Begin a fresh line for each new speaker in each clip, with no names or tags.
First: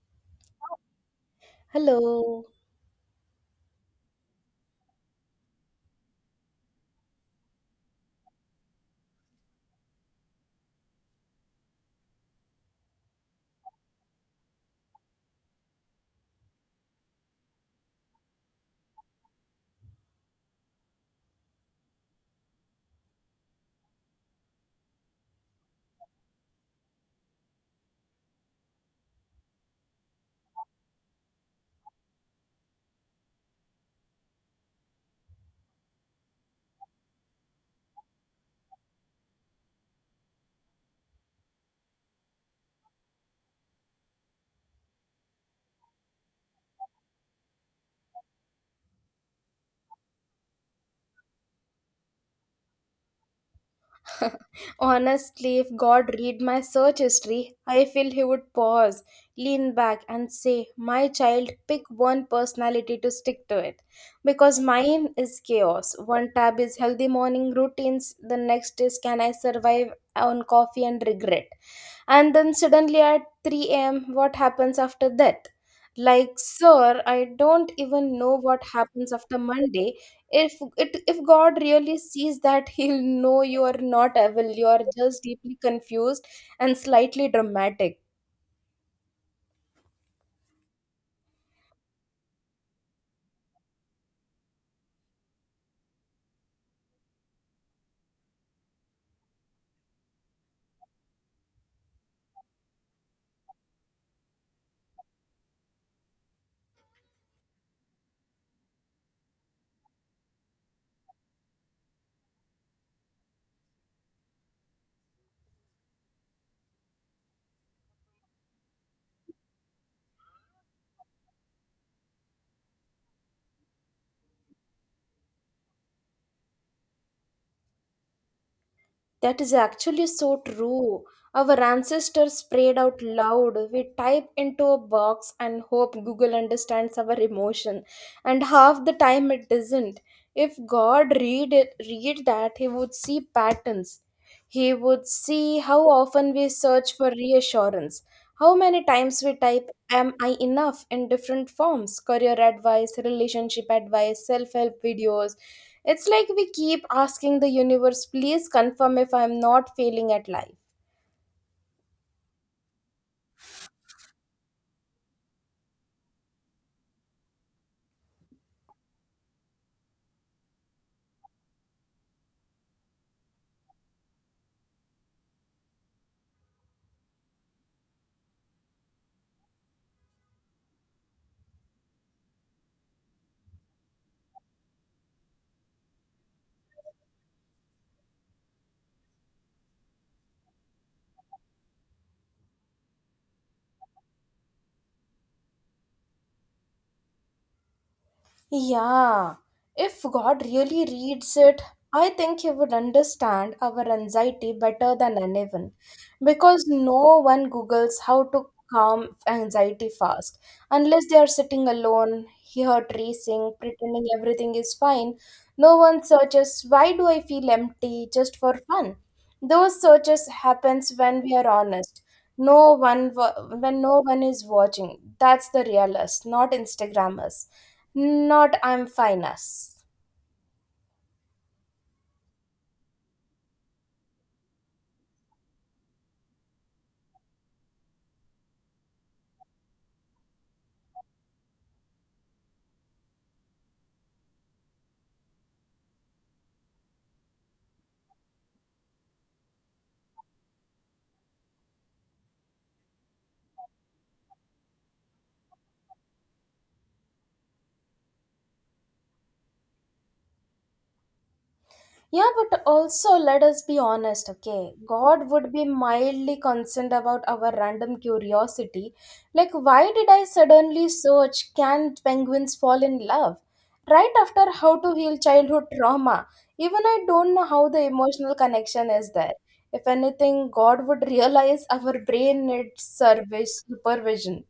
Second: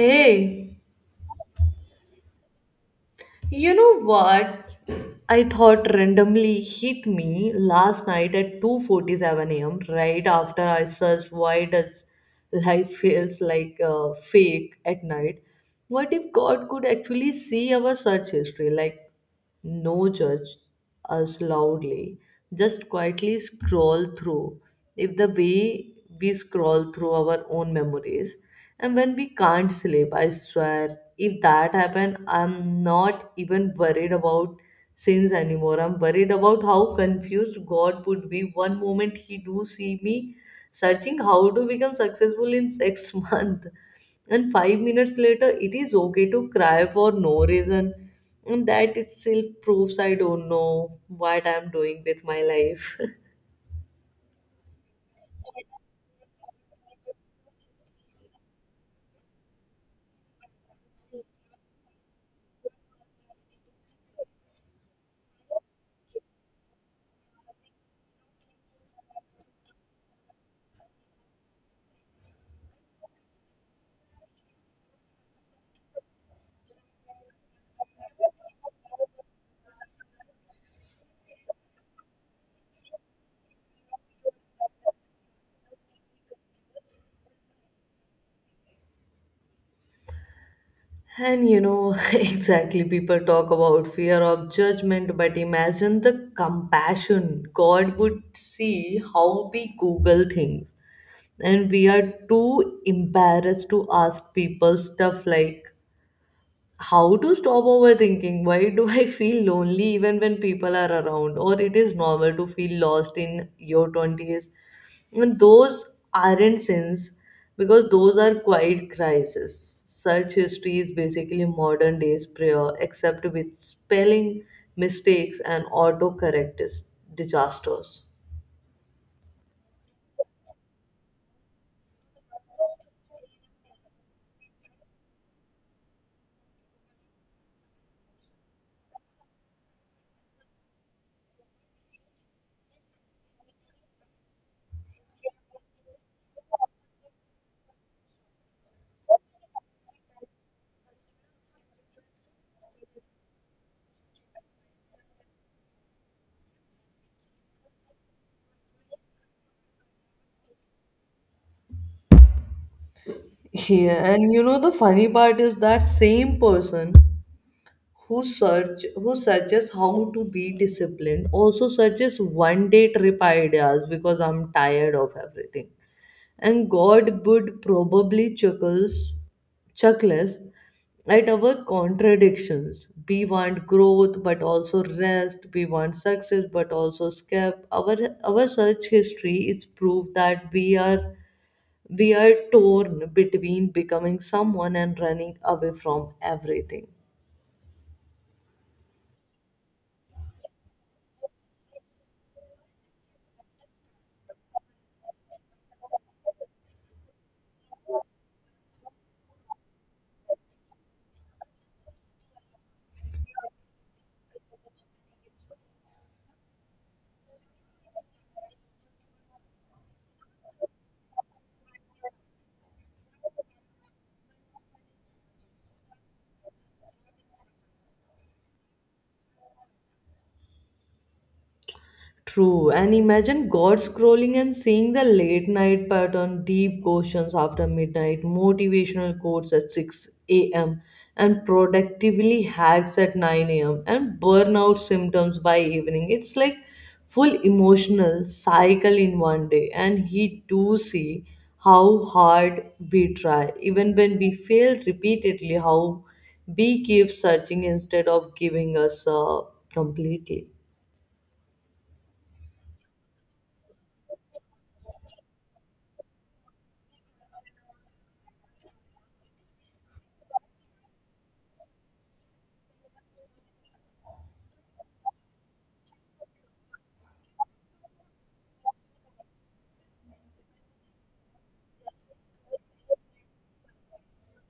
Hey,
Hello.
you know what? I thought randomly hit me last night at 2:47 a.m. right after I searched why does life feels like fake at night. What if God could actually see our search history? Like no judge us loudly, just quietly scroll through, if the way we scroll through our own memories. And when we can't sleep, I swear, if that happened, I'm not even worried about sins anymore. I'm worried about how confused God would be. One moment he do see me searching how to become successful in six months, and 5 minutes later it is okay to cry for no reason. And that itself proves I don't know what I'm doing with my life.
Honestly, if God read my search history, I feel he would pause, lean back, and say, My child, pick one personality to stick to it. Because mine is chaos. One tab is healthy morning routines, the next is Can I survive on coffee and regret? And then suddenly at 3 a.m., what happens after that? Like, sir, I don't even know what happens after Monday. If God really sees that, He'll know you are not evil. You are just deeply confused and slightly dramatic.
And you know, exactly, people talk about fear of judgment, but imagine the compassion. God would see how we google things, and we are too embarrassed to ask people stuff like how to stop overthinking, why do I feel lonely even when people are around, or it is normal to feel lost in your 20s. And those aren't sins, because those are quiet crises. Search history is basically modern day's prayer, except with spelling mistakes and autocorrect disasters.
That is actually so true. Our ancestors prayed out loud. We type into a box and hope Google understands our emotion. And half the time it doesn't. If God read it, read that, he would see patterns. He would see how often we search for reassurance. How many times we type am I enough in different forms, career advice, relationship advice, self-help videos. It's like we keep asking the universe, please confirm if I'm not failing at life.
Yeah, and you know the funny part is that same person who searches how to be disciplined also searches one day trip ideas because I'm tired of everything. And God would probably chuckles at our contradictions. We want growth but also rest. We want success but also escape. Our search history is proof that we are torn between becoming someone and running away from everything.
Yeah, if God really reads it, I think He would understand our anxiety better than anyone because no one Googles how to calm anxiety fast unless they are sitting alone, heart racing, pretending everything is fine. No one searches, Why do I feel empty just for fun? Those searches happens when we are honest. When no one is watching. That's the real us, not Instagrammers. Not I'm fine us.
True, and imagine God scrolling and seeing the late night pattern: deep questions after midnight, motivational quotes at 6 a.m., and productively hacks at 9 a.m., and burnout symptoms by evening. It's like full emotional cycle in one day, and he do see how hard we try, even when we fail repeatedly, how we keep searching instead of giving us completely.
Yeah, but also let us be honest, okay? God would be mildly concerned about our random curiosity. Like, why did I suddenly search can penguins fall in love? Right after how to heal childhood trauma. Even I don't know how the emotional connection is there. If anything, God would realize our brain needs service supervision.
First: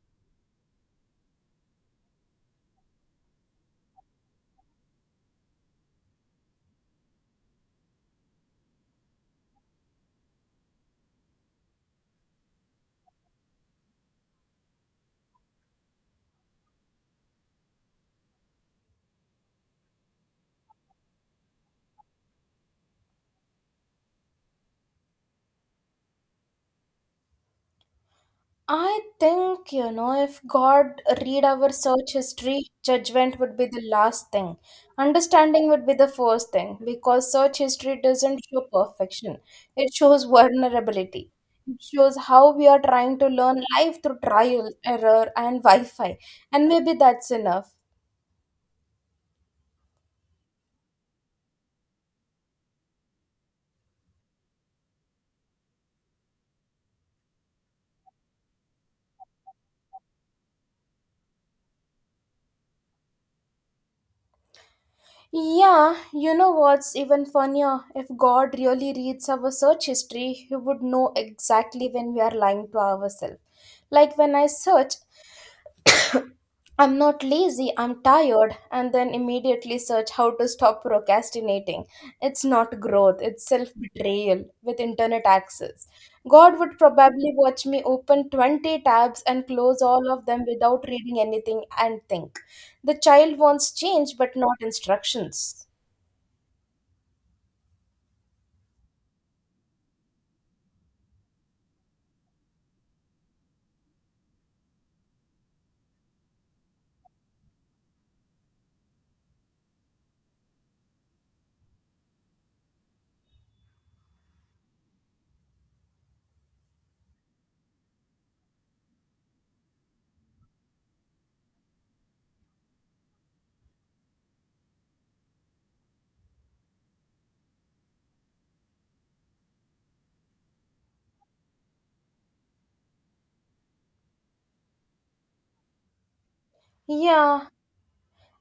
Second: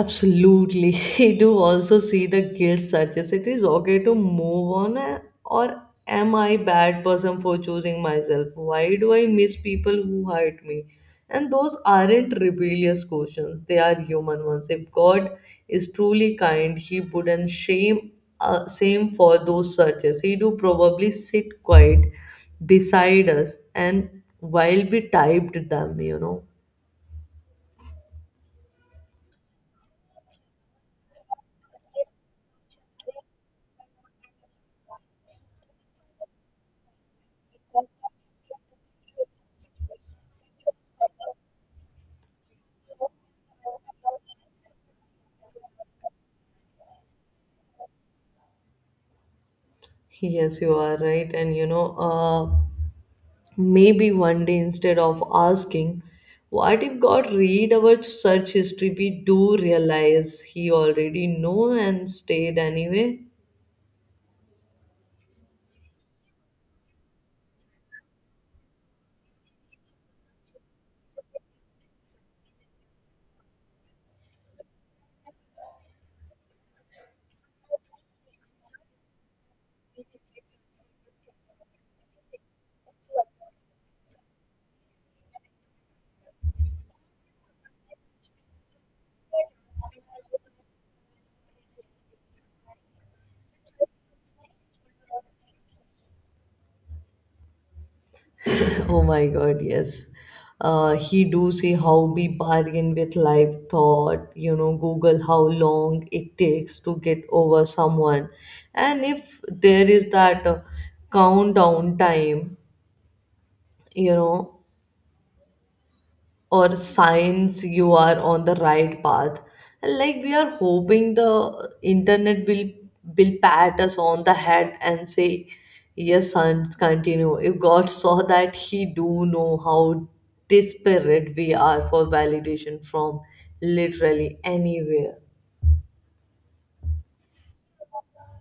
Absolutely. I do also see the guilt searches. It is okay to move on, or am I bad person for choosing myself? Why do I miss people who hurt me? And those aren't rebellious questions. They are human ones. If God is truly kind, He wouldn't shame same for those searches. He do probably sit quiet beside us and while we typed them, you know.
I think, you know, if God read our search history, judgment would be the last thing. Understanding would be the first thing because search history doesn't show perfection. It shows vulnerability. It shows how we are trying to learn life through trial, error, and Wi Fi. And maybe that's enough.
Yes, you are right. And you know, maybe one day, instead of asking, what if God read our search history, we do realize He already know and stayed anyway?
Yeah, you know what's even funnier? If God really reads our search history, He would know exactly when we are lying to ourselves. Like when I search, I'm not lazy, I'm tired, and then immediately search how to stop procrastinating. It's not growth, it's self betrayal with internet access. God would probably watch me open 20 tabs and close all of them without reading anything and think. The child wants change but not instructions.
Oh my God, yes. He do see how we bargain with life thought, you know, Google how long it takes to get over someone. And if there is that countdown time, you know, or signs you are on the right path, and like we are hoping the internet will pat us on the head and say yes son continue. If God saw that, he do know how desperate we are for validation from literally anywhere.
Yeah,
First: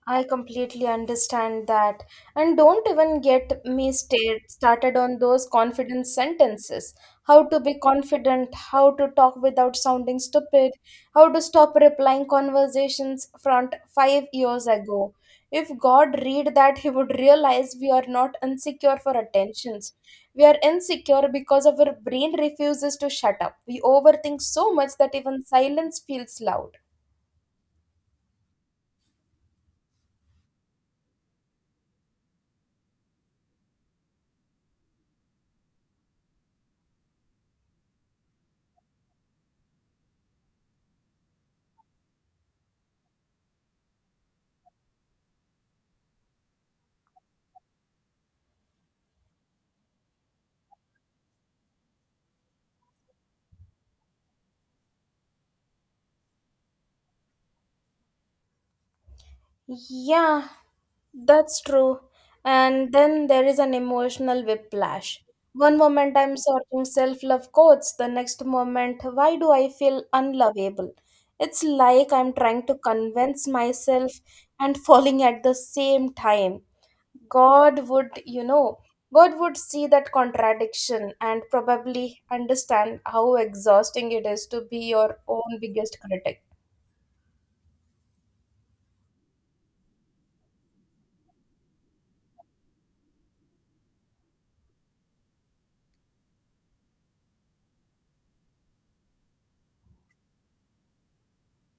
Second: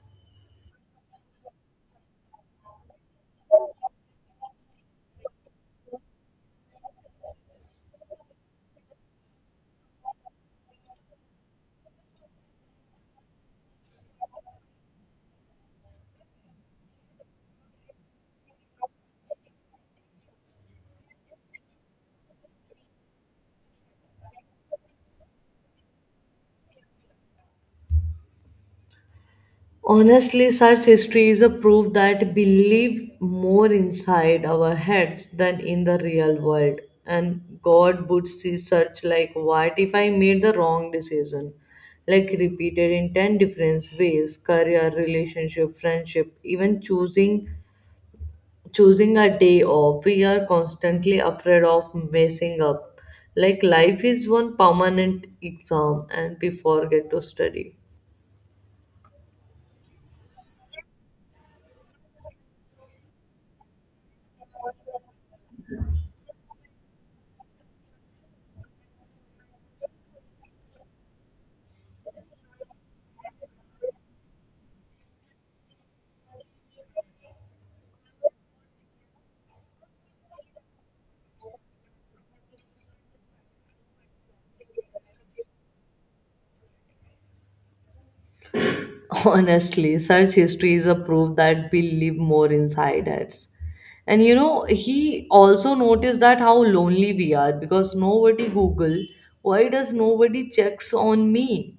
I completely understand that. And don't even started on those confidence sentences. How to be confident, how to talk without sounding stupid, how to stop replying conversations from 5 years ago. If God read that, He would realize we are not insecure for attentions. We are insecure because our brain refuses to shut up. We overthink so much that even silence feels loud.
Honestly, such history is a proof that we live more inside our heads than in the real world. And God would see such like, what if I made the wrong decision? Like repeated in 10 different ways: career, relationship, friendship, even choosing a day off. We are constantly afraid of messing up. Like life is one permanent exam and we forget to study.
Yeah, that's true. And then there is an emotional whiplash. One moment I'm sorting self love quotes, the next moment, why do I feel unlovable? It's like I'm trying to convince myself and falling at the same time. God would, you know, God would see that contradiction and probably understand how exhausting it is to be your own biggest critic.
Honestly, search history is a proof that we live more inside us. And you know, he also noticed that how lonely we are, because nobody Google. Why does nobody checks on me?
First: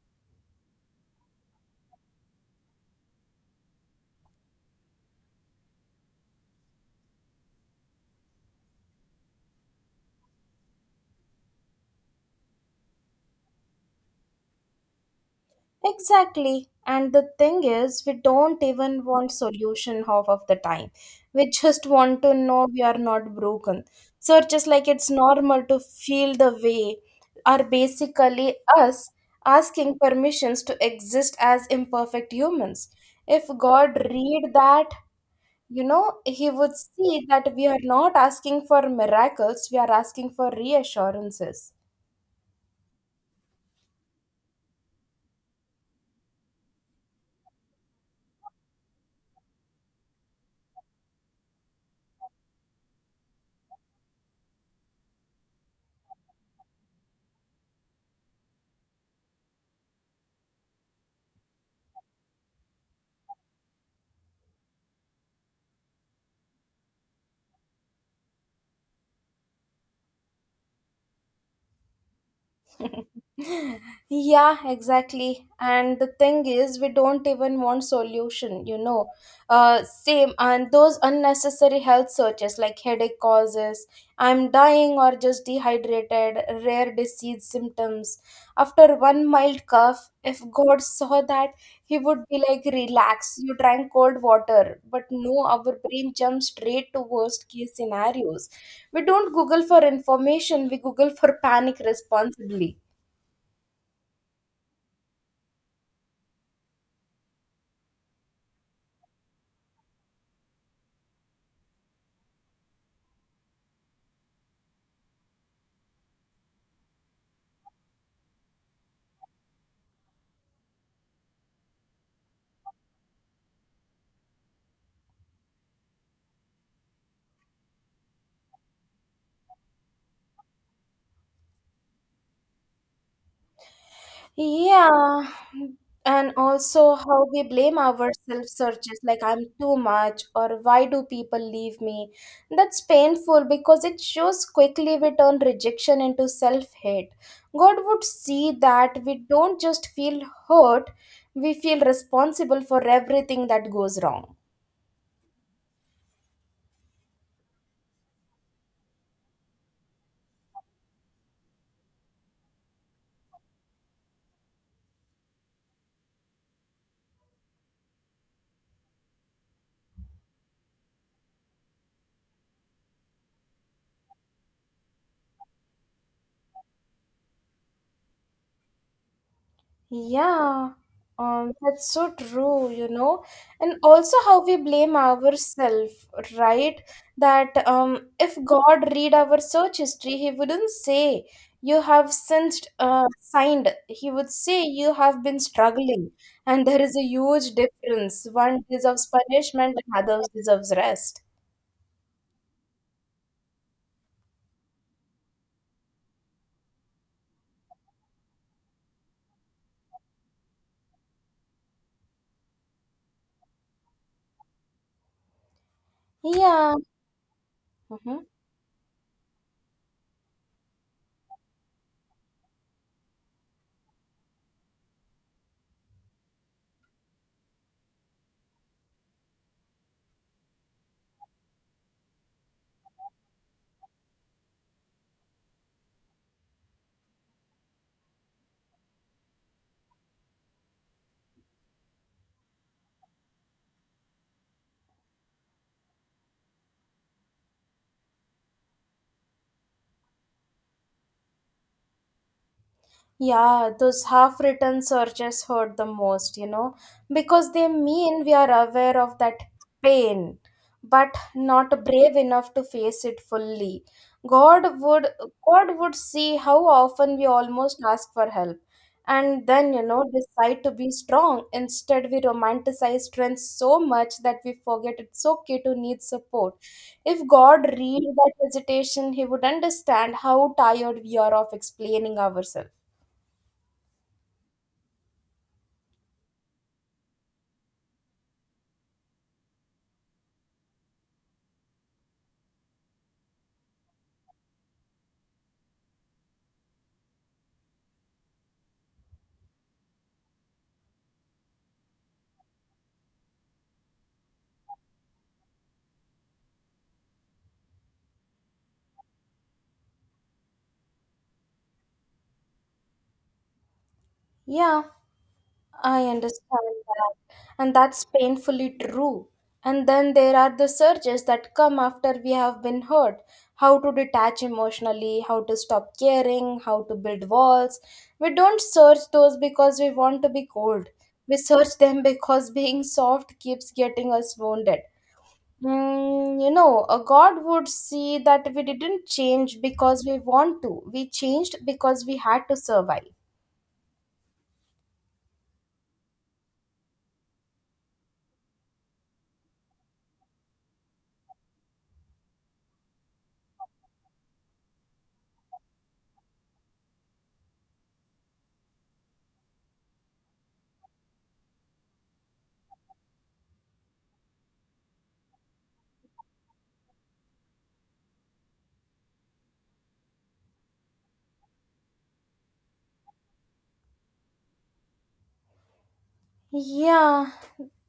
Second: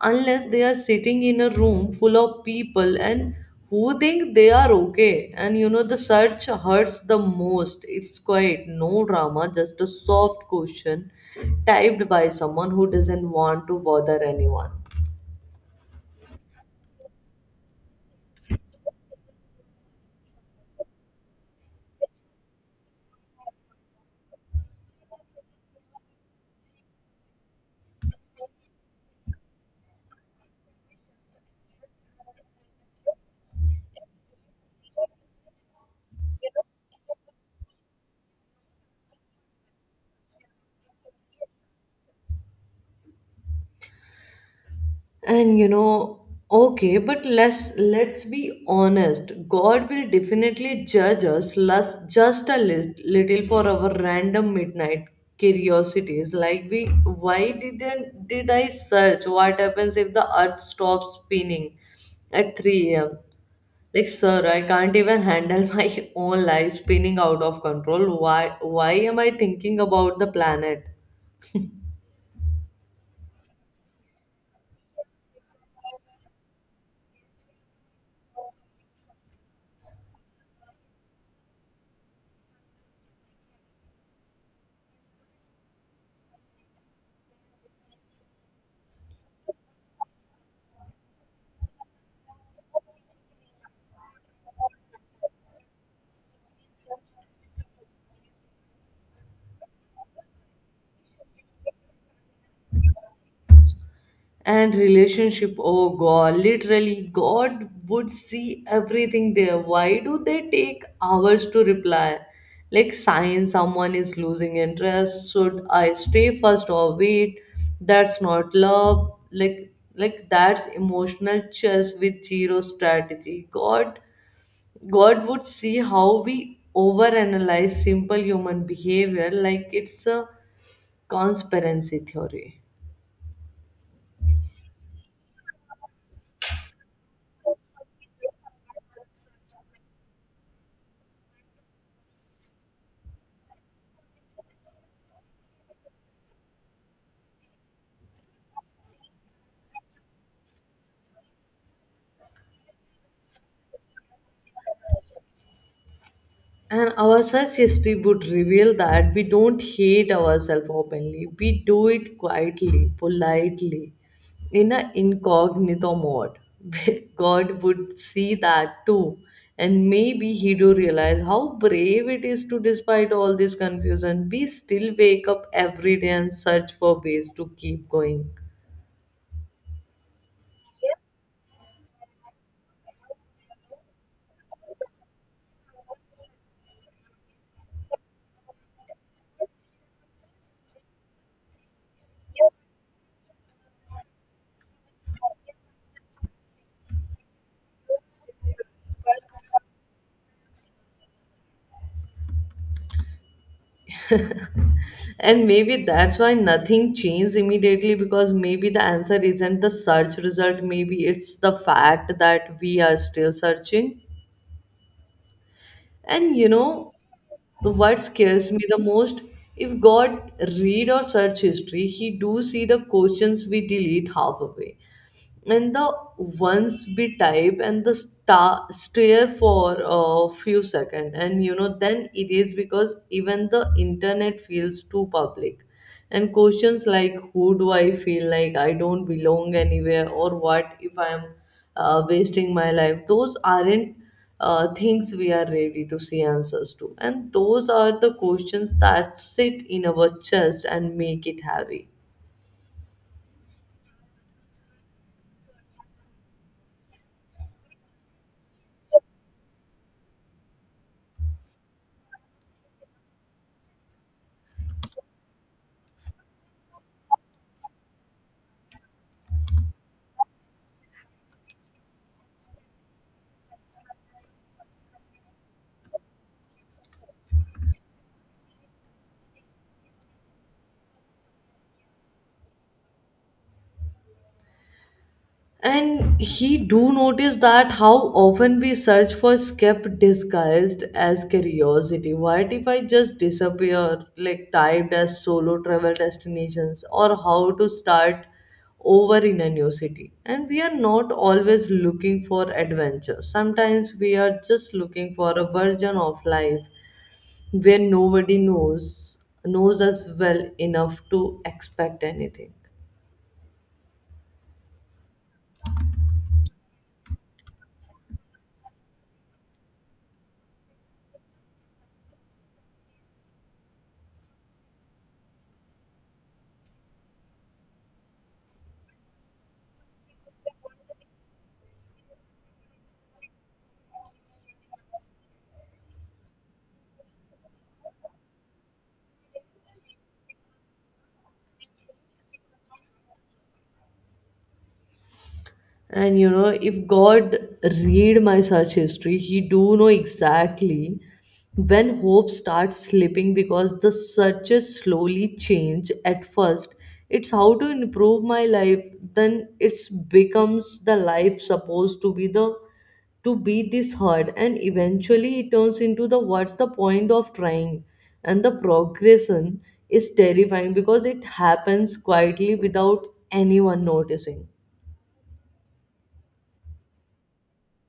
Unless they are sitting in a room full of people and who think they are okay. And you know, the search hurts the most. It's quiet, no drama, just a soft question typed by someone who doesn't want to bother anyone.
Exactly. And the thing is, we don't even want solution half of the time. We just want to know we are not broken. So just like it's normal to feel the way are basically us asking permissions to exist as imperfect humans. If God read that, you know, he would see that we are not asking for miracles, we are asking for reassurances.
And you know, okay, but let's be honest. God will definitely judge us less, just a little for our random midnight curiosities. Like, why didn't did I search what happens if the Earth stops spinning at 3 a.m. Like, sir, I can't even handle my own life spinning out of control. Why am I thinking about the planet?
Yeah, exactly. And the thing is, we don't even want solution, you know. Same and those unnecessary health searches like headache causes, I'm dying or just dehydrated, rare disease symptoms. After one mild cough, if God saw that, he would be like, relax, you drank cold water. But no, our brain jumps straight to worst case scenarios. We don't Google for information, we Google for panic responsibly.
And relationship, oh God, literally God would see everything there. Why do they take hours to reply, like sign someone is losing interest, should I stay first or wait? That's not love. Like that's emotional chess with zero strategy. God would see how we overanalyze simple human behavior like it's a conspiracy theory.
Yeah, and also how we blame ourselves, searches like I'm too much or why do people leave me? That's painful because it shows quickly we turn rejection into self hate. God would see that we don't just feel hurt, we feel responsible for everything that goes wrong.
And our search history would reveal that we don't hate ourselves openly. We do it quietly, politely, in an incognito mode. God would see that too. And maybe he do realize how brave it is to, despite all this confusion, we still wake up every day and search for ways to keep going.
Yeah, that's so true, you know, and also how we blame ourselves, right? That If God read our search history, He wouldn't say you have since signed. He would say you have been struggling, and there is a huge difference. One deserves punishment, and others deserves rest.
And maybe that's why nothing changed immediately, because maybe the answer isn't the search result, maybe it's the fact that we are still searching. And you
Yeah.
know what
Mhm.
scares me the most? If God read our search history, he do see the questions we delete half away, and the once be type and the stare for a few seconds, and you know then it is, because even the internet feels too public. And questions like who do I feel like I don't belong anywhere, or what if I am wasting my life, those aren't things we are ready to see answers to, and those are the questions that sit in our chest and make it heavy.
Yeah, those half written searches hurt the most, you know, because they mean we are aware of that pain, but not brave enough to face it fully. God would God would see how often we almost ask for help and then, you know, decide to be strong. Instead, we romanticize strength so much that we forget it's okay to need support. If God read that hesitation, he would understand how tired we are of explaining ourselves.
And he do notice that how often we search for skep disguised as curiosity. What if I just disappear, like typed as solo travel destinations or how to start over in a new city? And we are not always looking for adventure. Sometimes we are just looking for a version of life where nobody knows us well enough to expect anything.
Yeah, I understand that. And that's painfully true. And then there are the surges that come after we have been hurt. How to detach emotionally, how to stop caring, how to build walls. We don't search those because we want to be cold. We search them because being soft keeps getting us wounded. You know, a God would see that we didn't change because we want to. We changed because we had to survive.
And you know, if God read my search history, he do know exactly when hope starts slipping, because the searches slowly change. At first it's how to improve my life, then it's becomes the life supposed to be the to be this hard, and eventually it turns into the what's the point of trying. And the progression is terrifying, because it happens quietly without anyone noticing.
Yeah,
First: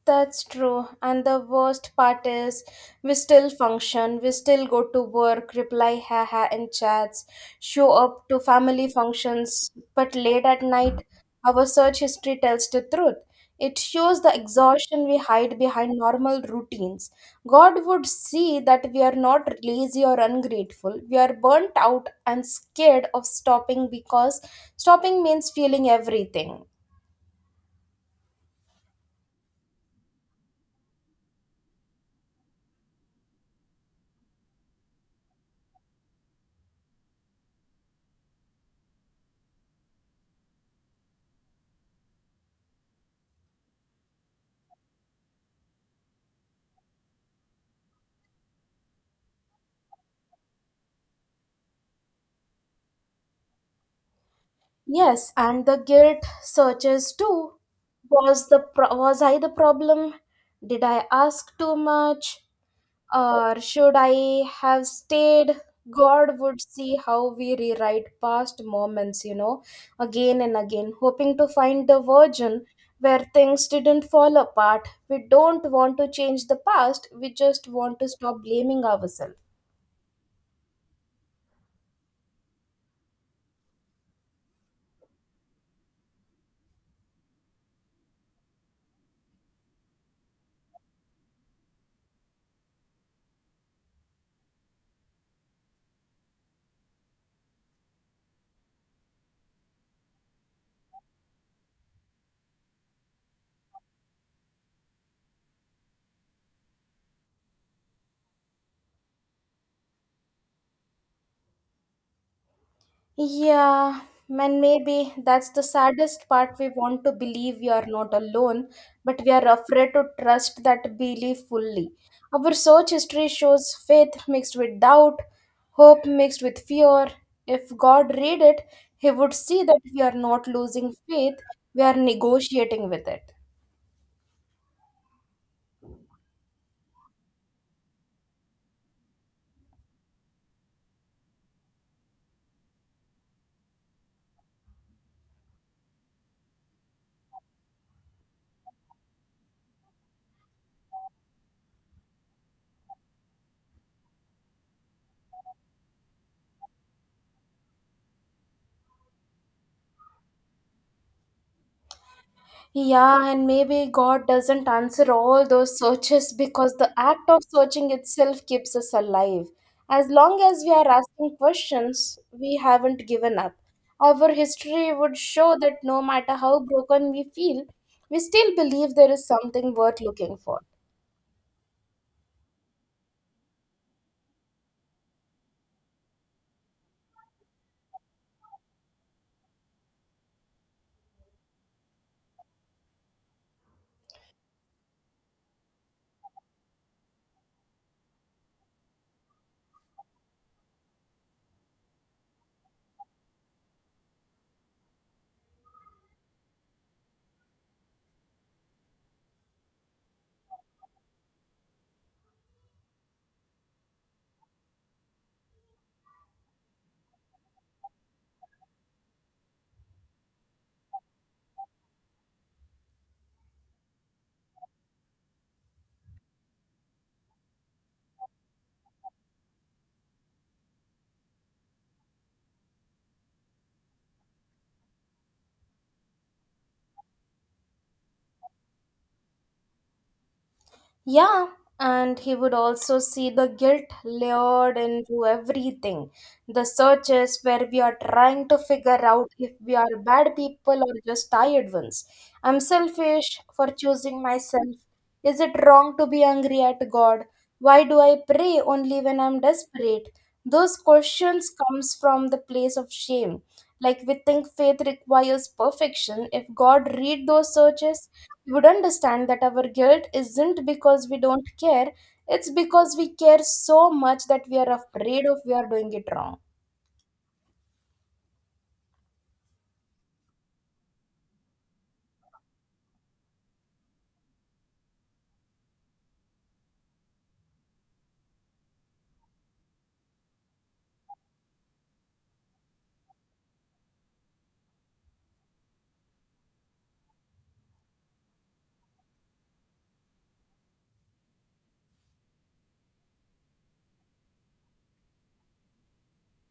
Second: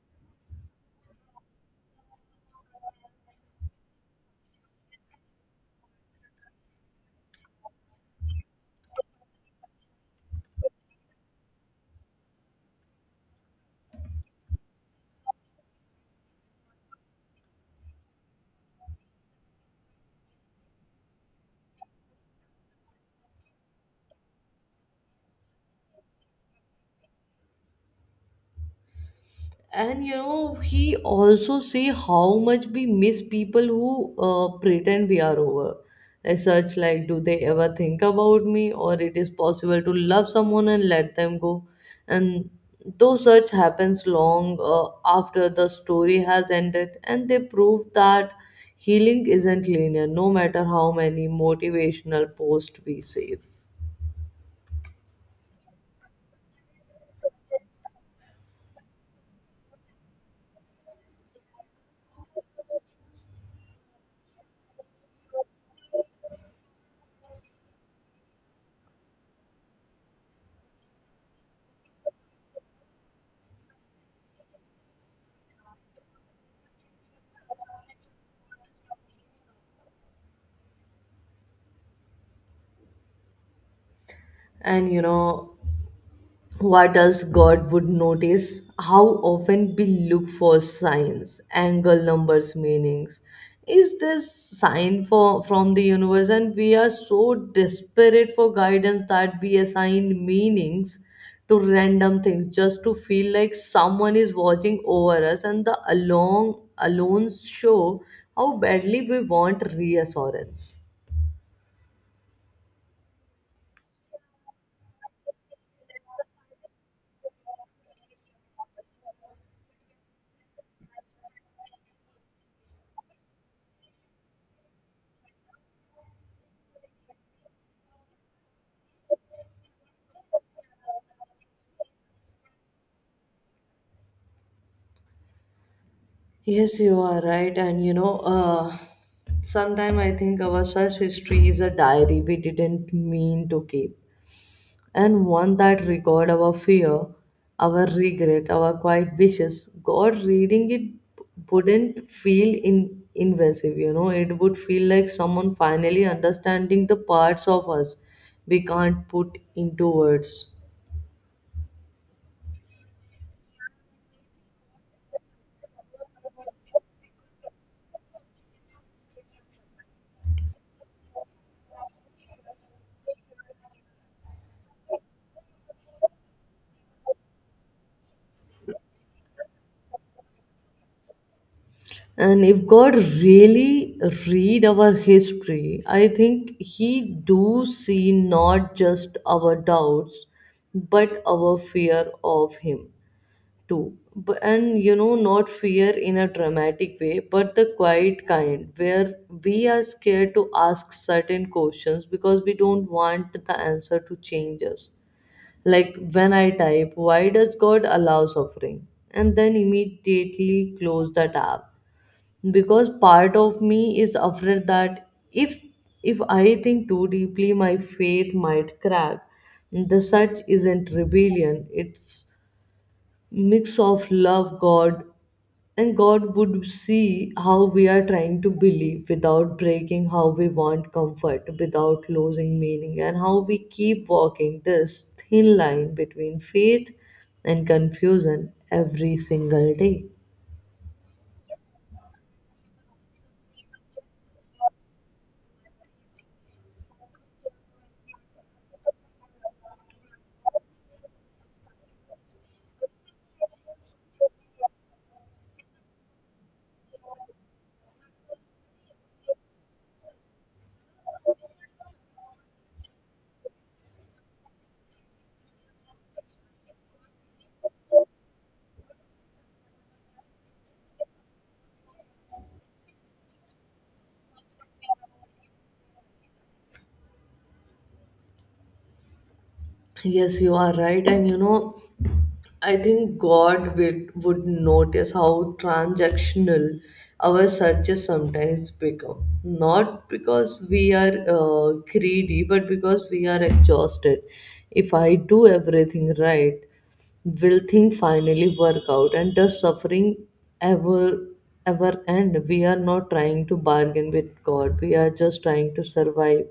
that's true. And the worst part is we still function, we still go to work, reply haha in chats, show up to family functions, but late at night, our search history tells the truth. It shows the exhaustion we hide behind normal routines. God would see that we are not lazy or ungrateful. We are burnt out and scared of stopping because stopping means feeling everything.
And you know, he also say how much we miss people who pretend we are over, such like do they ever think about me, or it is possible to love someone and let them go. And though such happens long after the story has ended, and they prove that healing isn't linear, no matter how many motivational posts we save.
Yes, and the guilt searches too. Was I the problem? Did I ask too much? Or should I have stayed? God would see how we rewrite past moments, you know, again and again, hoping to find the version where things didn't fall apart. We don't want to change the past, we just want to stop blaming ourselves.
And you know what else God would notice: how often we look for signs, angle numbers meanings, is this sign for from the universe. And we are so desperate for guidance that we assign meanings to random things just to feel like someone is watching over us, and the alone show how badly we want reassurance.
Yeah, and maybe that's the saddest part. We want to believe we are not alone, but we are afraid to trust that belief fully. Our search history shows faith mixed with doubt, hope mixed with fear. If God read it, He would see that we are not losing faith, we are negotiating with it.
Yes, you are right. And you know, sometime I think our search history is a diary we didn't mean to keep, and one that record our fear, our regret, our quiet wishes. God reading it wouldn't feel in invasive. You know, it would feel like someone finally understanding the parts of us we can't put into words.
Yeah, and maybe God doesn't answer all those searches because the act of searching itself keeps us alive. As long as we are asking questions, we haven't given up. Our history would show that no matter how broken we feel, we still believe there is something worth looking for.
And if God really read our history, I think he do see not just our doubts, but our fear of him too. But, and you know, not fear in a dramatic way, but the quiet kind where we are scared to ask certain questions because we don't want the answer to change us. Like when I type, why does God allow suffering? And then immediately close the tab, because part of me is afraid that if I think too deeply my faith might crack. The search isn't rebellion. It's mix of love God. And God would see how we are trying to believe without breaking, how we want comfort without losing meaning, and how we keep walking this thin line between faith and confusion every single day.
Yeah, and he would also see the guilt layered into everything. The searches where we are trying to figure out if we are bad people or just tired ones. I'm selfish for choosing myself. Is it wrong to be angry at God? Why do I pray only when I'm desperate? Those questions comes from the place of shame. Like we think faith requires perfection. If God read those searches, He would understand that our guilt isn't because we don't care, it's because we care so much that we are afraid of we are doing it wrong.
Yes, you are right. And you know, I think God would notice how transactional our searches sometimes become. Not because we are greedy, but because we are exhausted. If I do everything right, will thing finally work out? And does suffering ever ever end? We are not trying to bargain with God. We are just trying to survive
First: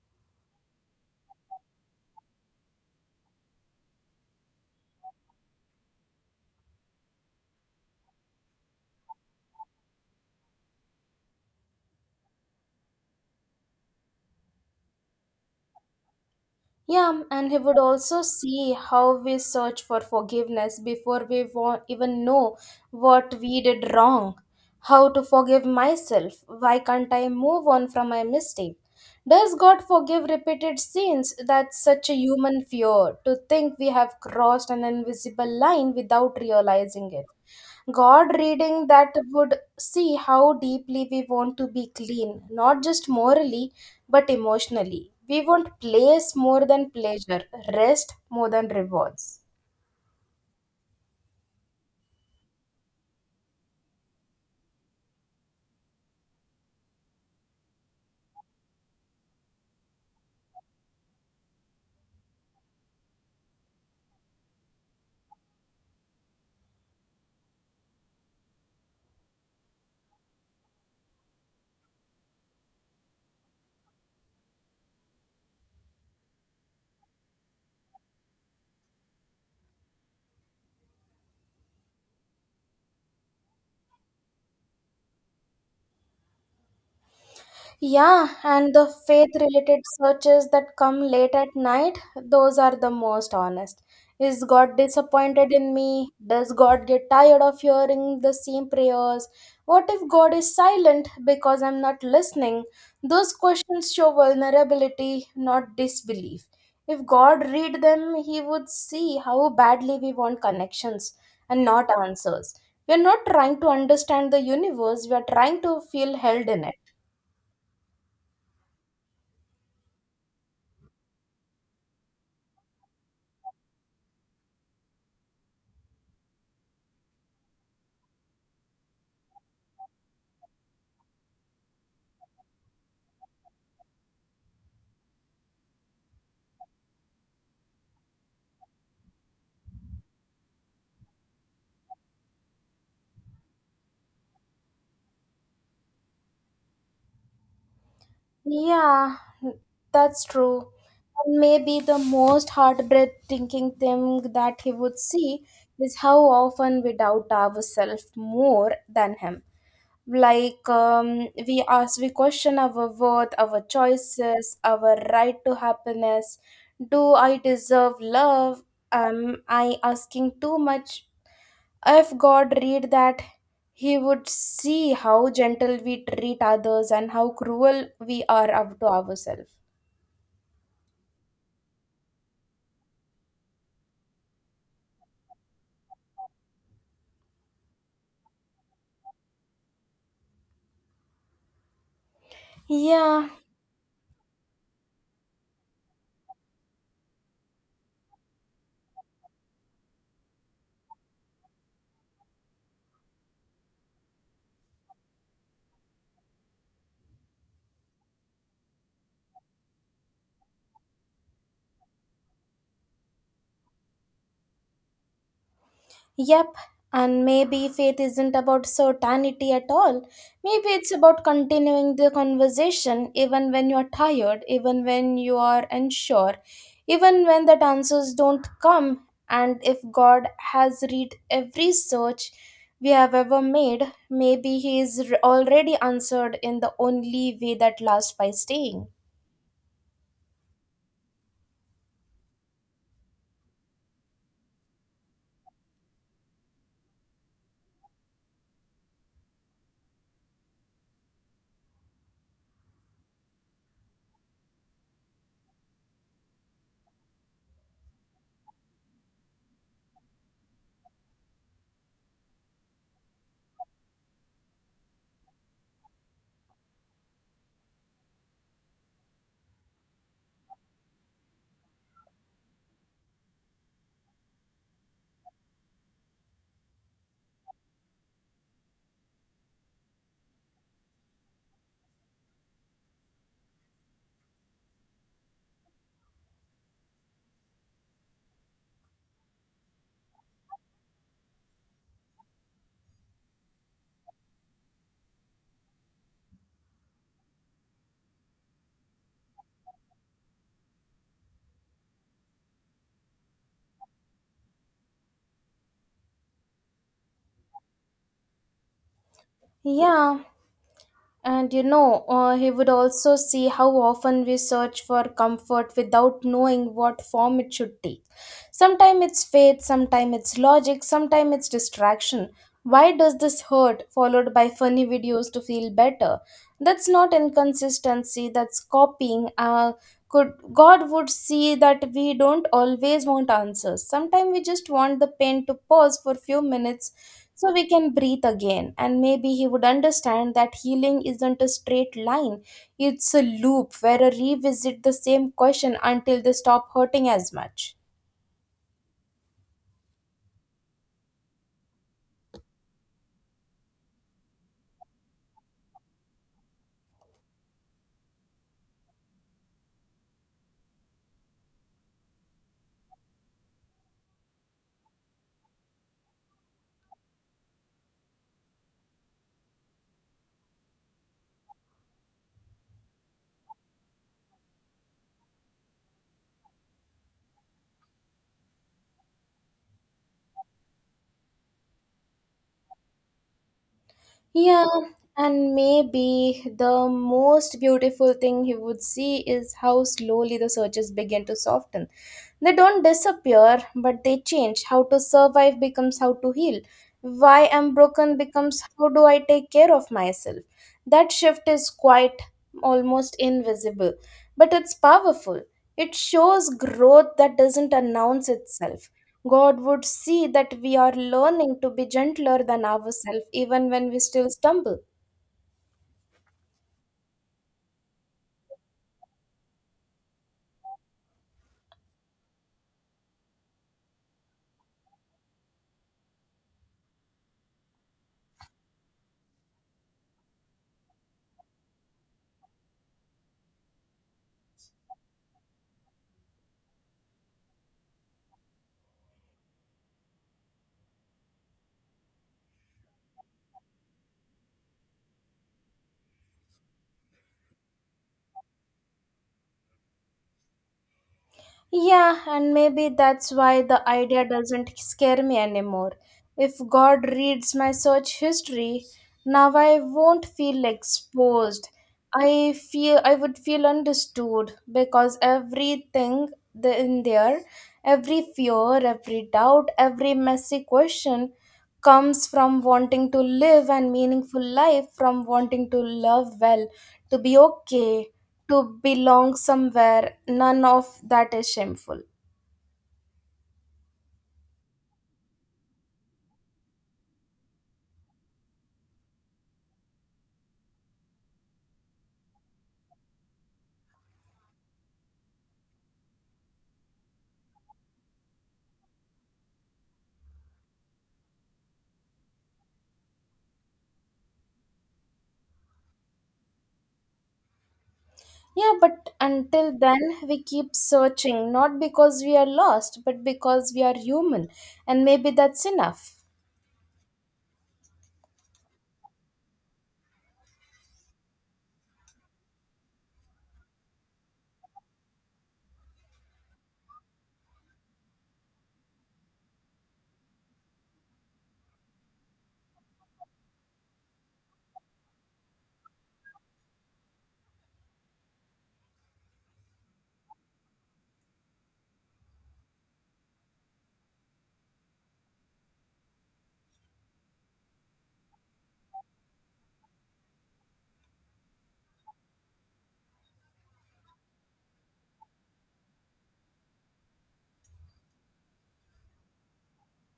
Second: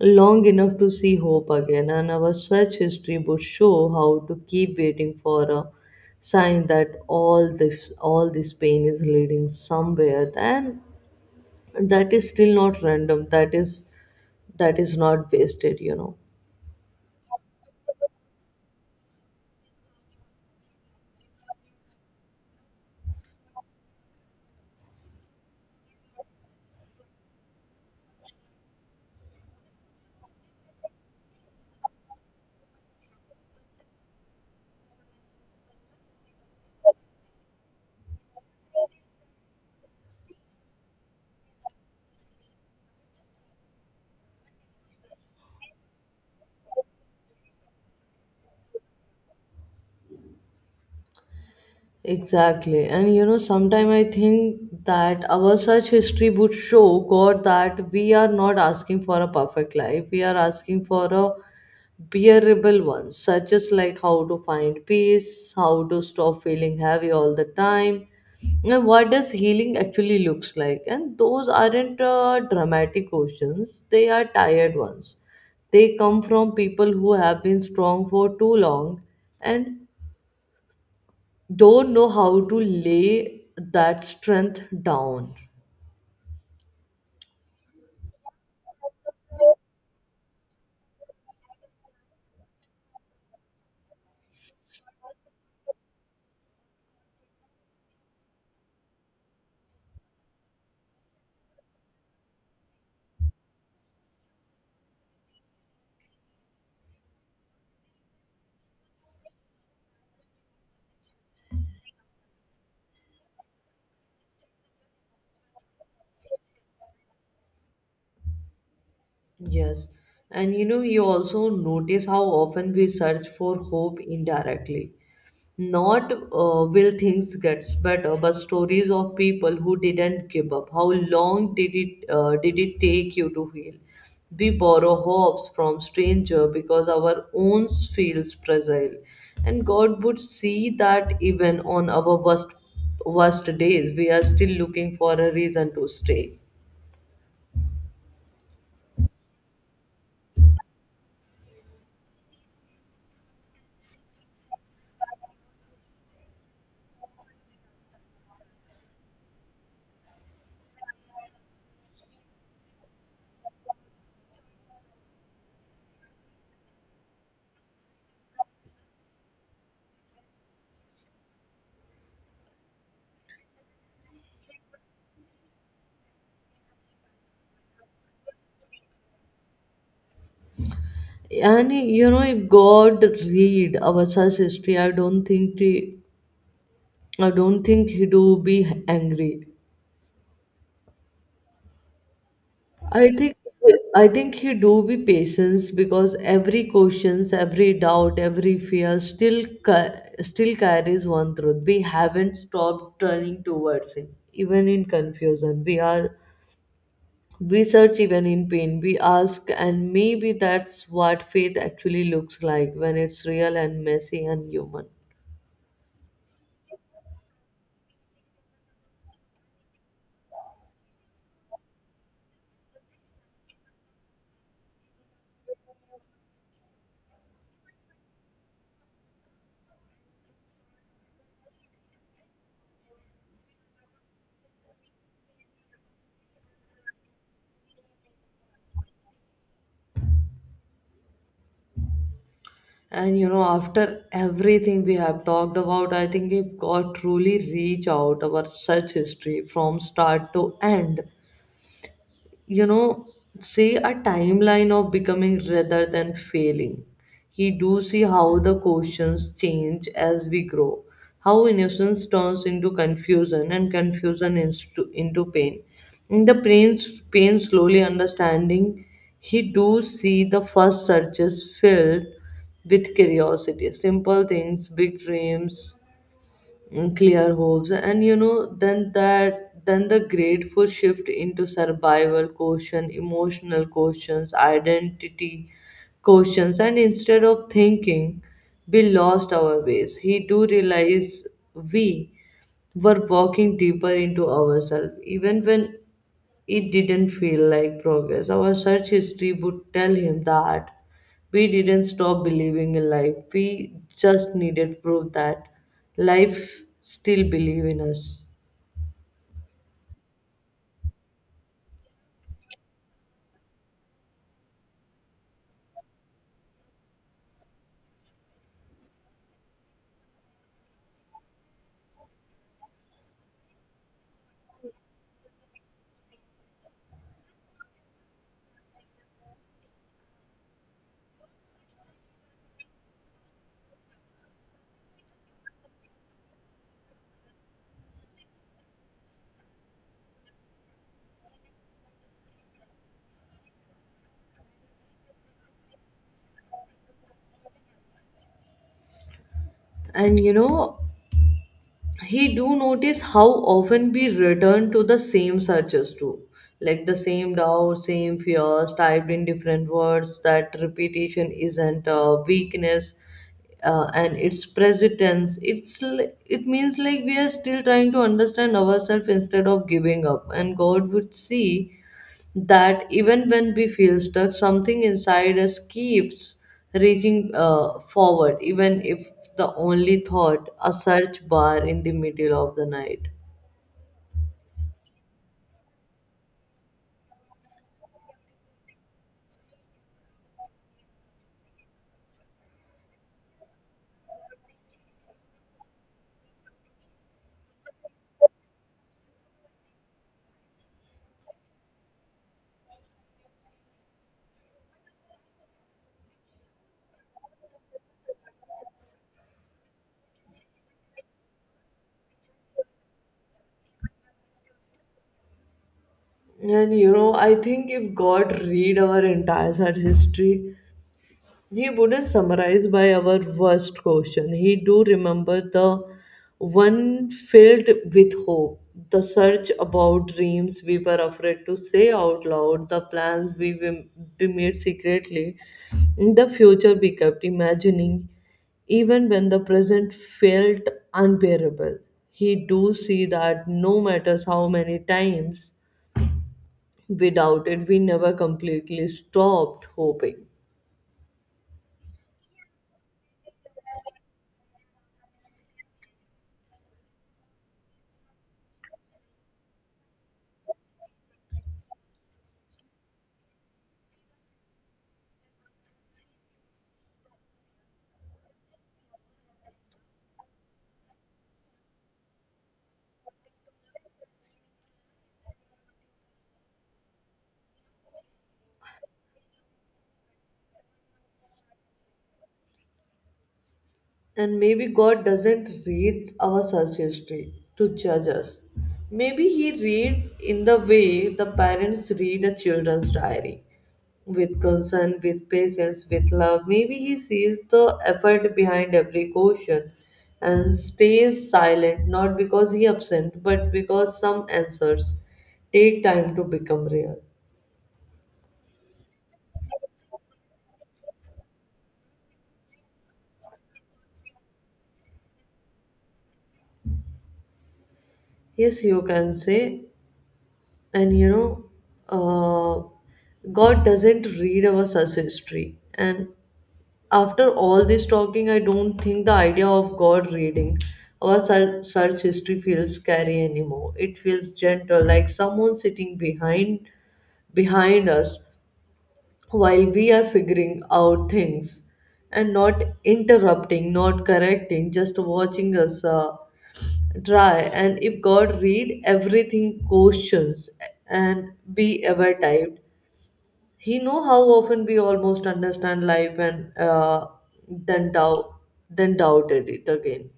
long enough to see hope again, and our search history would show how to keep waiting for a sign that all this pain is leading somewhere, and that is still not random, that is not wasted, you know.
Yeah, and he would also see how we search for forgiveness before even know what we did wrong. How to forgive myself? Why can't I move on from my mistake? Does God forgive repeated sins? That's such a human fear to think we have crossed an invisible line without realizing it. God reading that would see how deeply we want to be clean, not just morally, but emotionally. We want place more than pleasure, rest more than rewards.
Exactly. And you know, sometimes I think that our search history would show God that we are not asking for a perfect life. We are asking for a bearable one, such as like how to find peace, how to stop feeling heavy all the time, and what does healing actually looks like. And those aren't dramatic questions. They are tired ones. They come from people who have been strong for too long and don't know how to lay that strength down.
Yeah, and the faith related searches that come late at night, those are the most honest. Is God disappointed in me? Does God get tired of hearing the same prayers? What if God is silent because I'm not listening? Those questions show vulnerability, not disbelief. If God read them, he would see how badly we want connections and not answers. We are not trying to understand the universe, we are trying to feel held in it.
Yes. And you know, you also notice how often we search for hope indirectly. Not will things gets better, but stories of people who didn't give up. How long did it take you to heal? We borrow hopes from stranger because our own feels fragile, and God would see that even on our worst days, we are still looking for a reason to stay.
Yeah, that's true. And maybe the most heartbreaking thing that he would see is how often we doubt ourselves more than him. We ask, we question our worth, our choices, our right to happiness. Do I deserve love? Am I asking too much? If God read that, he would see how gentle we treat others and how cruel we are up to ourselves.
And you know, if God read Avatar's history, I don't think he do be angry. I
Yeah,
think I think he do be patience because every questions, every doubt, every fear still carries one truth. We haven't stopped turning towards him, even in confusion. We search even in pain. We ask, and maybe that's what faith actually looks like when it's real and messy and human.
yep. And maybe faith isn't about certainty at all. Maybe it's about continuing the conversation even when you're tired, even when you are unsure, even when the answers don't come. And if God has read every search we have ever made, maybe He is already answered in the only way that lasts by staying.
And you know, after everything we have talked about, I think we've got truly reach out our search history from start to end, you know, say a timeline of becoming rather than failing. He do see how the questions change as we grow, how innocence turns into confusion and confusion into pain, in the pain's pain slowly understanding. He do see the first searches filled with curiosity, simple things, big dreams, clear hopes. And you know, then that then the grateful shift into survival question, emotional questions, identity questions. And instead of thinking we lost our ways, he do realize we were walking deeper into ourselves even when it didn't feel like progress. Our search history would tell him that we didn't stop believing in life. We just needed proof that life still believe in us.
Yeah, and he would also see how often we search for comfort without knowing what form it should take. Sometimes it's faith, sometimes it's logic, sometimes it's distraction. Why does this hurt, followed by funny videos to feel better? That's not inconsistency, that's copying. Could God would see that we don't always want answers. Sometimes we just want the pain to pause for few minutes so we can breathe again, and maybe he would understand that healing isn't a straight line. It's a loop where I revisit the same question until they stop hurting as much.
And you know, he do notice how often we return to the same searches too, like the same doubt, same fears typed in different words. That repetition isn't a weakness, and it's present tense, it means like we are still trying to understand ourselves instead of giving up. And god would see that even when we feel stuck, something inside us keeps reaching forward, even if the only thought, a search bar in the middle of the night.
Yeah. And maybe the most beautiful thing he would see is how slowly the searches begin to soften. They don't disappear, but they change. How to survive becomes how to heal. Why I'm broken becomes how do I take care of myself. That shift is quite almost invisible, but it's powerful. It shows growth that doesn't announce itself. God would see that we are learning to be gentler than ourselves even when we still stumble.
And you know, I think if God read our entire search history, He wouldn't summarize by our worst question. He do remember the one filled with hope, the search about dreams we were afraid to say out loud, the plans we made secretly, the future we kept imagining, even when the present felt unbearable. He do see that no matters how many times we doubted, we never completely stopped hoping.
Yeah, and maybe that's why the idea doesn't scare me anymore. If God reads my search history, now I won't feel exposed. I feel I would feel understood because everything in there, every fear, every doubt, every messy question comes from wanting to live a meaningful life, from wanting to love well, to be okay, to belong somewhere. None of that is shameful.
And maybe God doesn't read our search history to judge us. Maybe He read in the way the parents read a children's diary. With concern, with patience, with love. Maybe he sees the effort behind every question and stays silent, not because he absent, but because some answers take time to become real.
Yeah, but until then, we keep searching, not because we are lost, but because we are human. And maybe that's enough.
Yes, you can say, and you know, uh, god doesn't read our such history. And after all this talking, I don't think the idea of god reading our search history feels scary anymore. It feels gentle, like someone sitting behind us while we are figuring out things, and not interrupting, not correcting, just watching us try. And if god read everything questions and be ever typed, he know how often we almost understand life and, then doubt, then doubted it again.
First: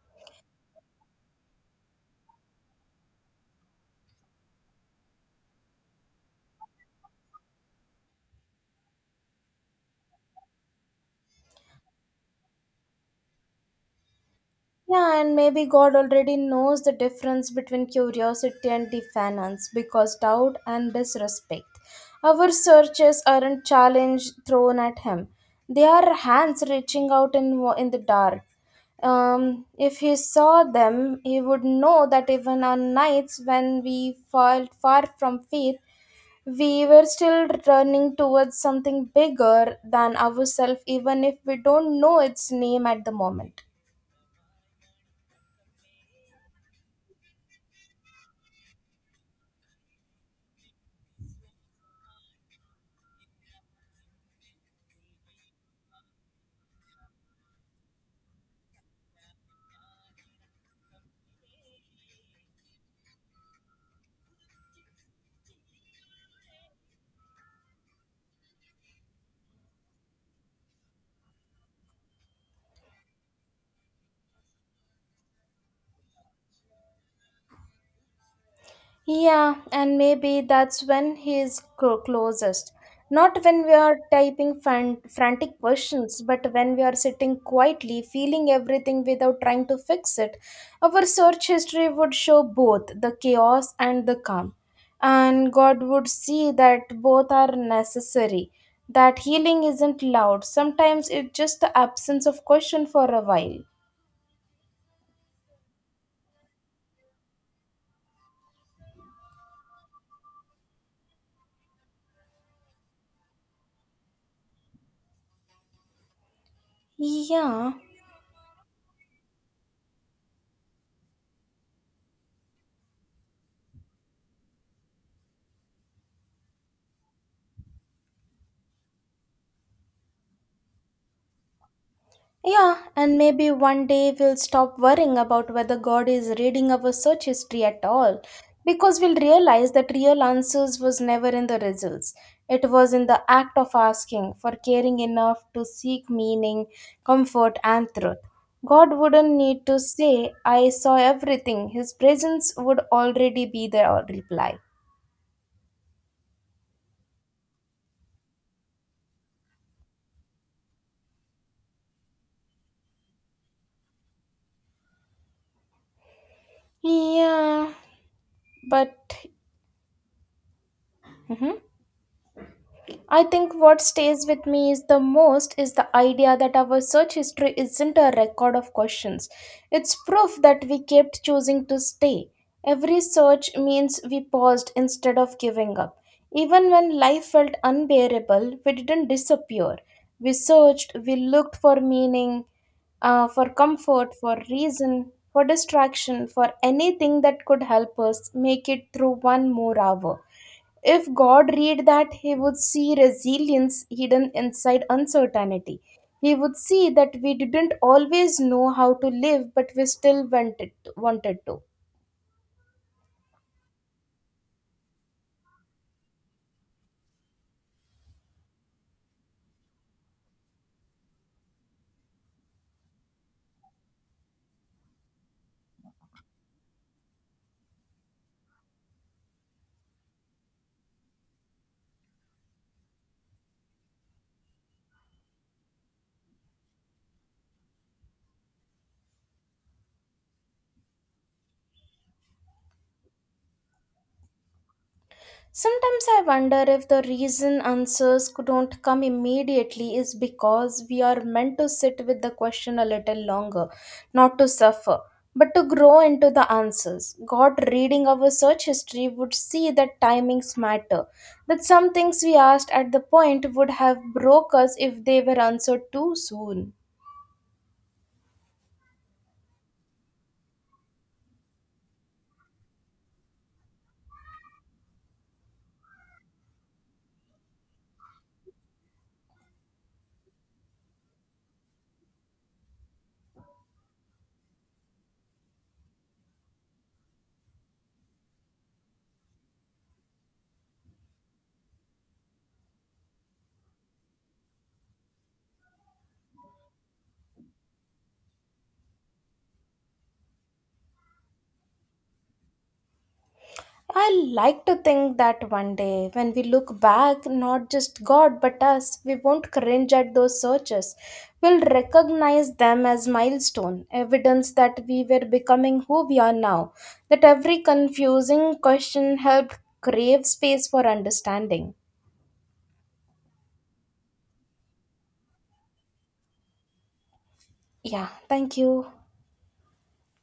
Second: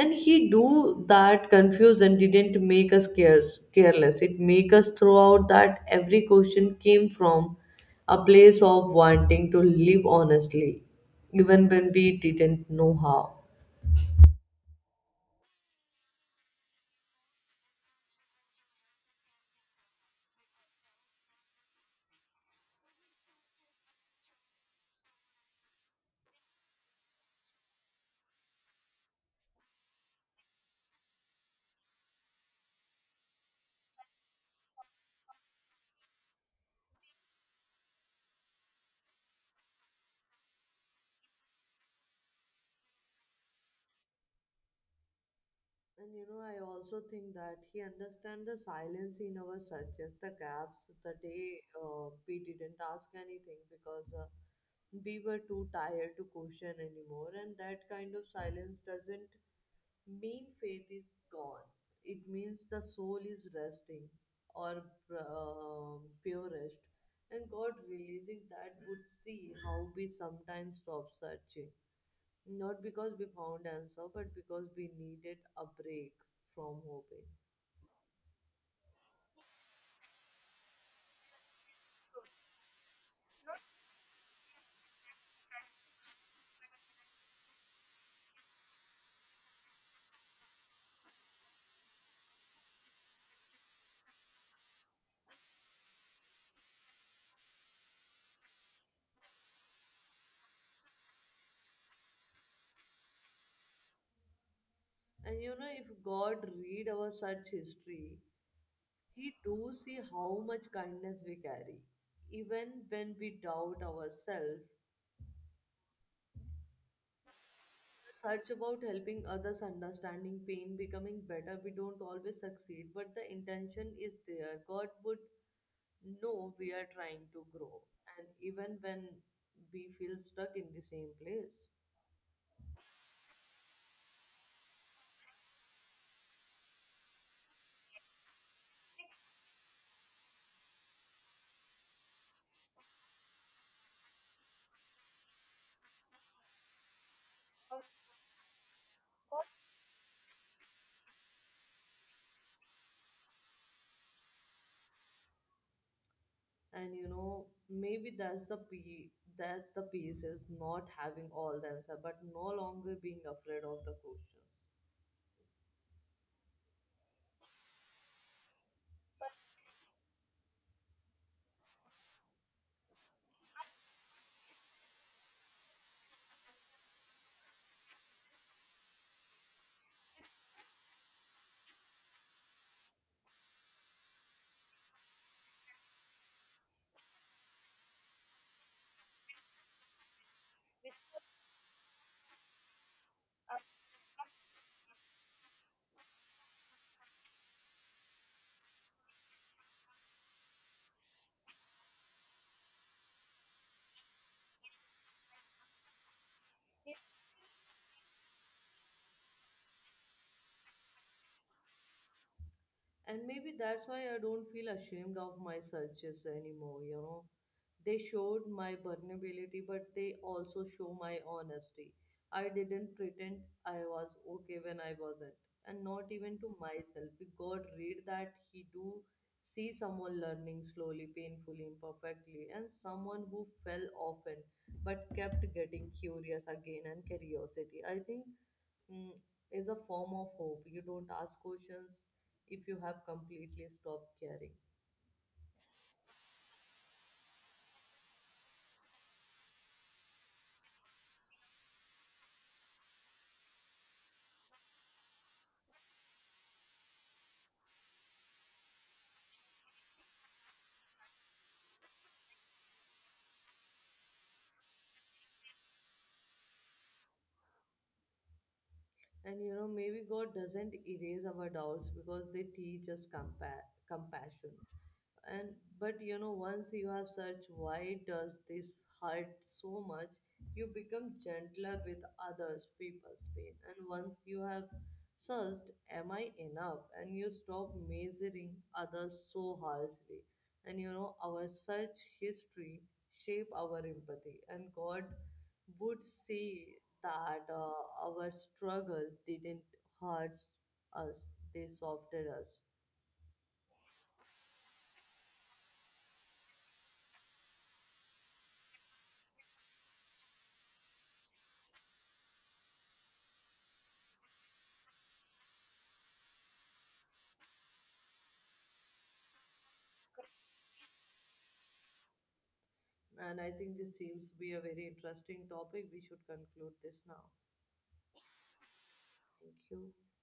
And he do that confusion didn't make us careless, it make us throughout that every question came from a place of wanting to live honestly, even when we didn't know how.
Yeah, and maybe God already knows the difference between curiosity and defiance, because doubt and disrespect. Our searches aren't challenge thrown at Him, they are hands reaching out in, in the dark. If He saw them, He would know that even on nights when we felt far from faith, we were still running towards something bigger than ourselves, even if we don't know its name at the moment.
And you know, I also think that he understands the silence in our searches, the gaps. The day we didn't ask anything because we were too tired to question anymore, and that kind of silence doesn't mean faith is gone. It means the soul is resting, or purest, and God releasing that would see how we sometimes stop searching. Not because we found answer, but because we needed a break from hoping.
Yeah, and maybe that's when he is closest. Not when we are typing frantic questions, but when we are sitting quietly, feeling everything without trying to fix it. Our search history would show both the chaos and the calm. And God would see that both are necessary. That healing isn't loud. Sometimes it's just the absence of question for a while.
And you know, if God read our such history, He do see how much kindness we carry. Even when we doubt ourselves,
Yeah.
search about helping others understanding pain, becoming better, we don't always succeed, but the intention is there. God would know we are trying to grow. And even when we feel stuck in the same place.
Yeah, and maybe one day we'll stop worrying about whether God is reading our search history at all, because we'll realize that real answers was never in the results. It was in the act of asking for caring enough to seek meaning, comfort, and truth. God wouldn't need to say, I saw everything. His presence would already be the reply.
And you know, maybe that's the piece, is not having all the answer but no longer being afraid of the question.
Yeah, but. Mhm. I think what stays with me is the most is the idea that our search history isn't a record of questions. It's proof that we kept choosing to stay. Every search means we paused instead of giving up. Even when life felt unbearable, we didn't disappear. We searched, we looked for meaning, for comfort, for reason, for distraction, for anything that could help us make it through one more hour. If God read that, he would see resilience hidden inside uncertainty. He would see that we didn't always know how to live, but we still wanted to.
And maybe that's why I don't feel ashamed of my searches anymore. You know, they showed my vulnerability, but they also show my honesty. I didn't pretend I was okay when I wasn't, and not even to myself. If God read that, He do see someone learning slowly, painfully, imperfectly, and someone who fell often but kept getting curious again. And curiosity, I think, mm, is a form of hope. You don't ask questions if you have completely stopped caring.
Sometimes I wonder if the reason answers don't come immediately is because we are meant to sit with the question a little longer, not to suffer, but to grow into the answers. God, reading our search history, would see that timings matter, that some things we asked at the point would have broke us if they were answered too soon.
And you know, maybe God doesn't erase our doubts because they teach us compassion. And but you know, once you have searched why does this hurt so much, you become gentler with others people's pain. And once you have searched am I enough, and you stop measuring others so harshly. And you know, our search history shape our empathy, and god would see that our struggle didn't hurt us, they softened us.
I like to think that one day, when we look back, not just God but us, we won't cringe at those searches. We'll recognize them as milestone, evidence that we were becoming who we are now, that every confusing question helped crave space for understanding.
And I think this seems to be a very interesting topic. We should conclude this now.
Yeah, thank you.
Thank you.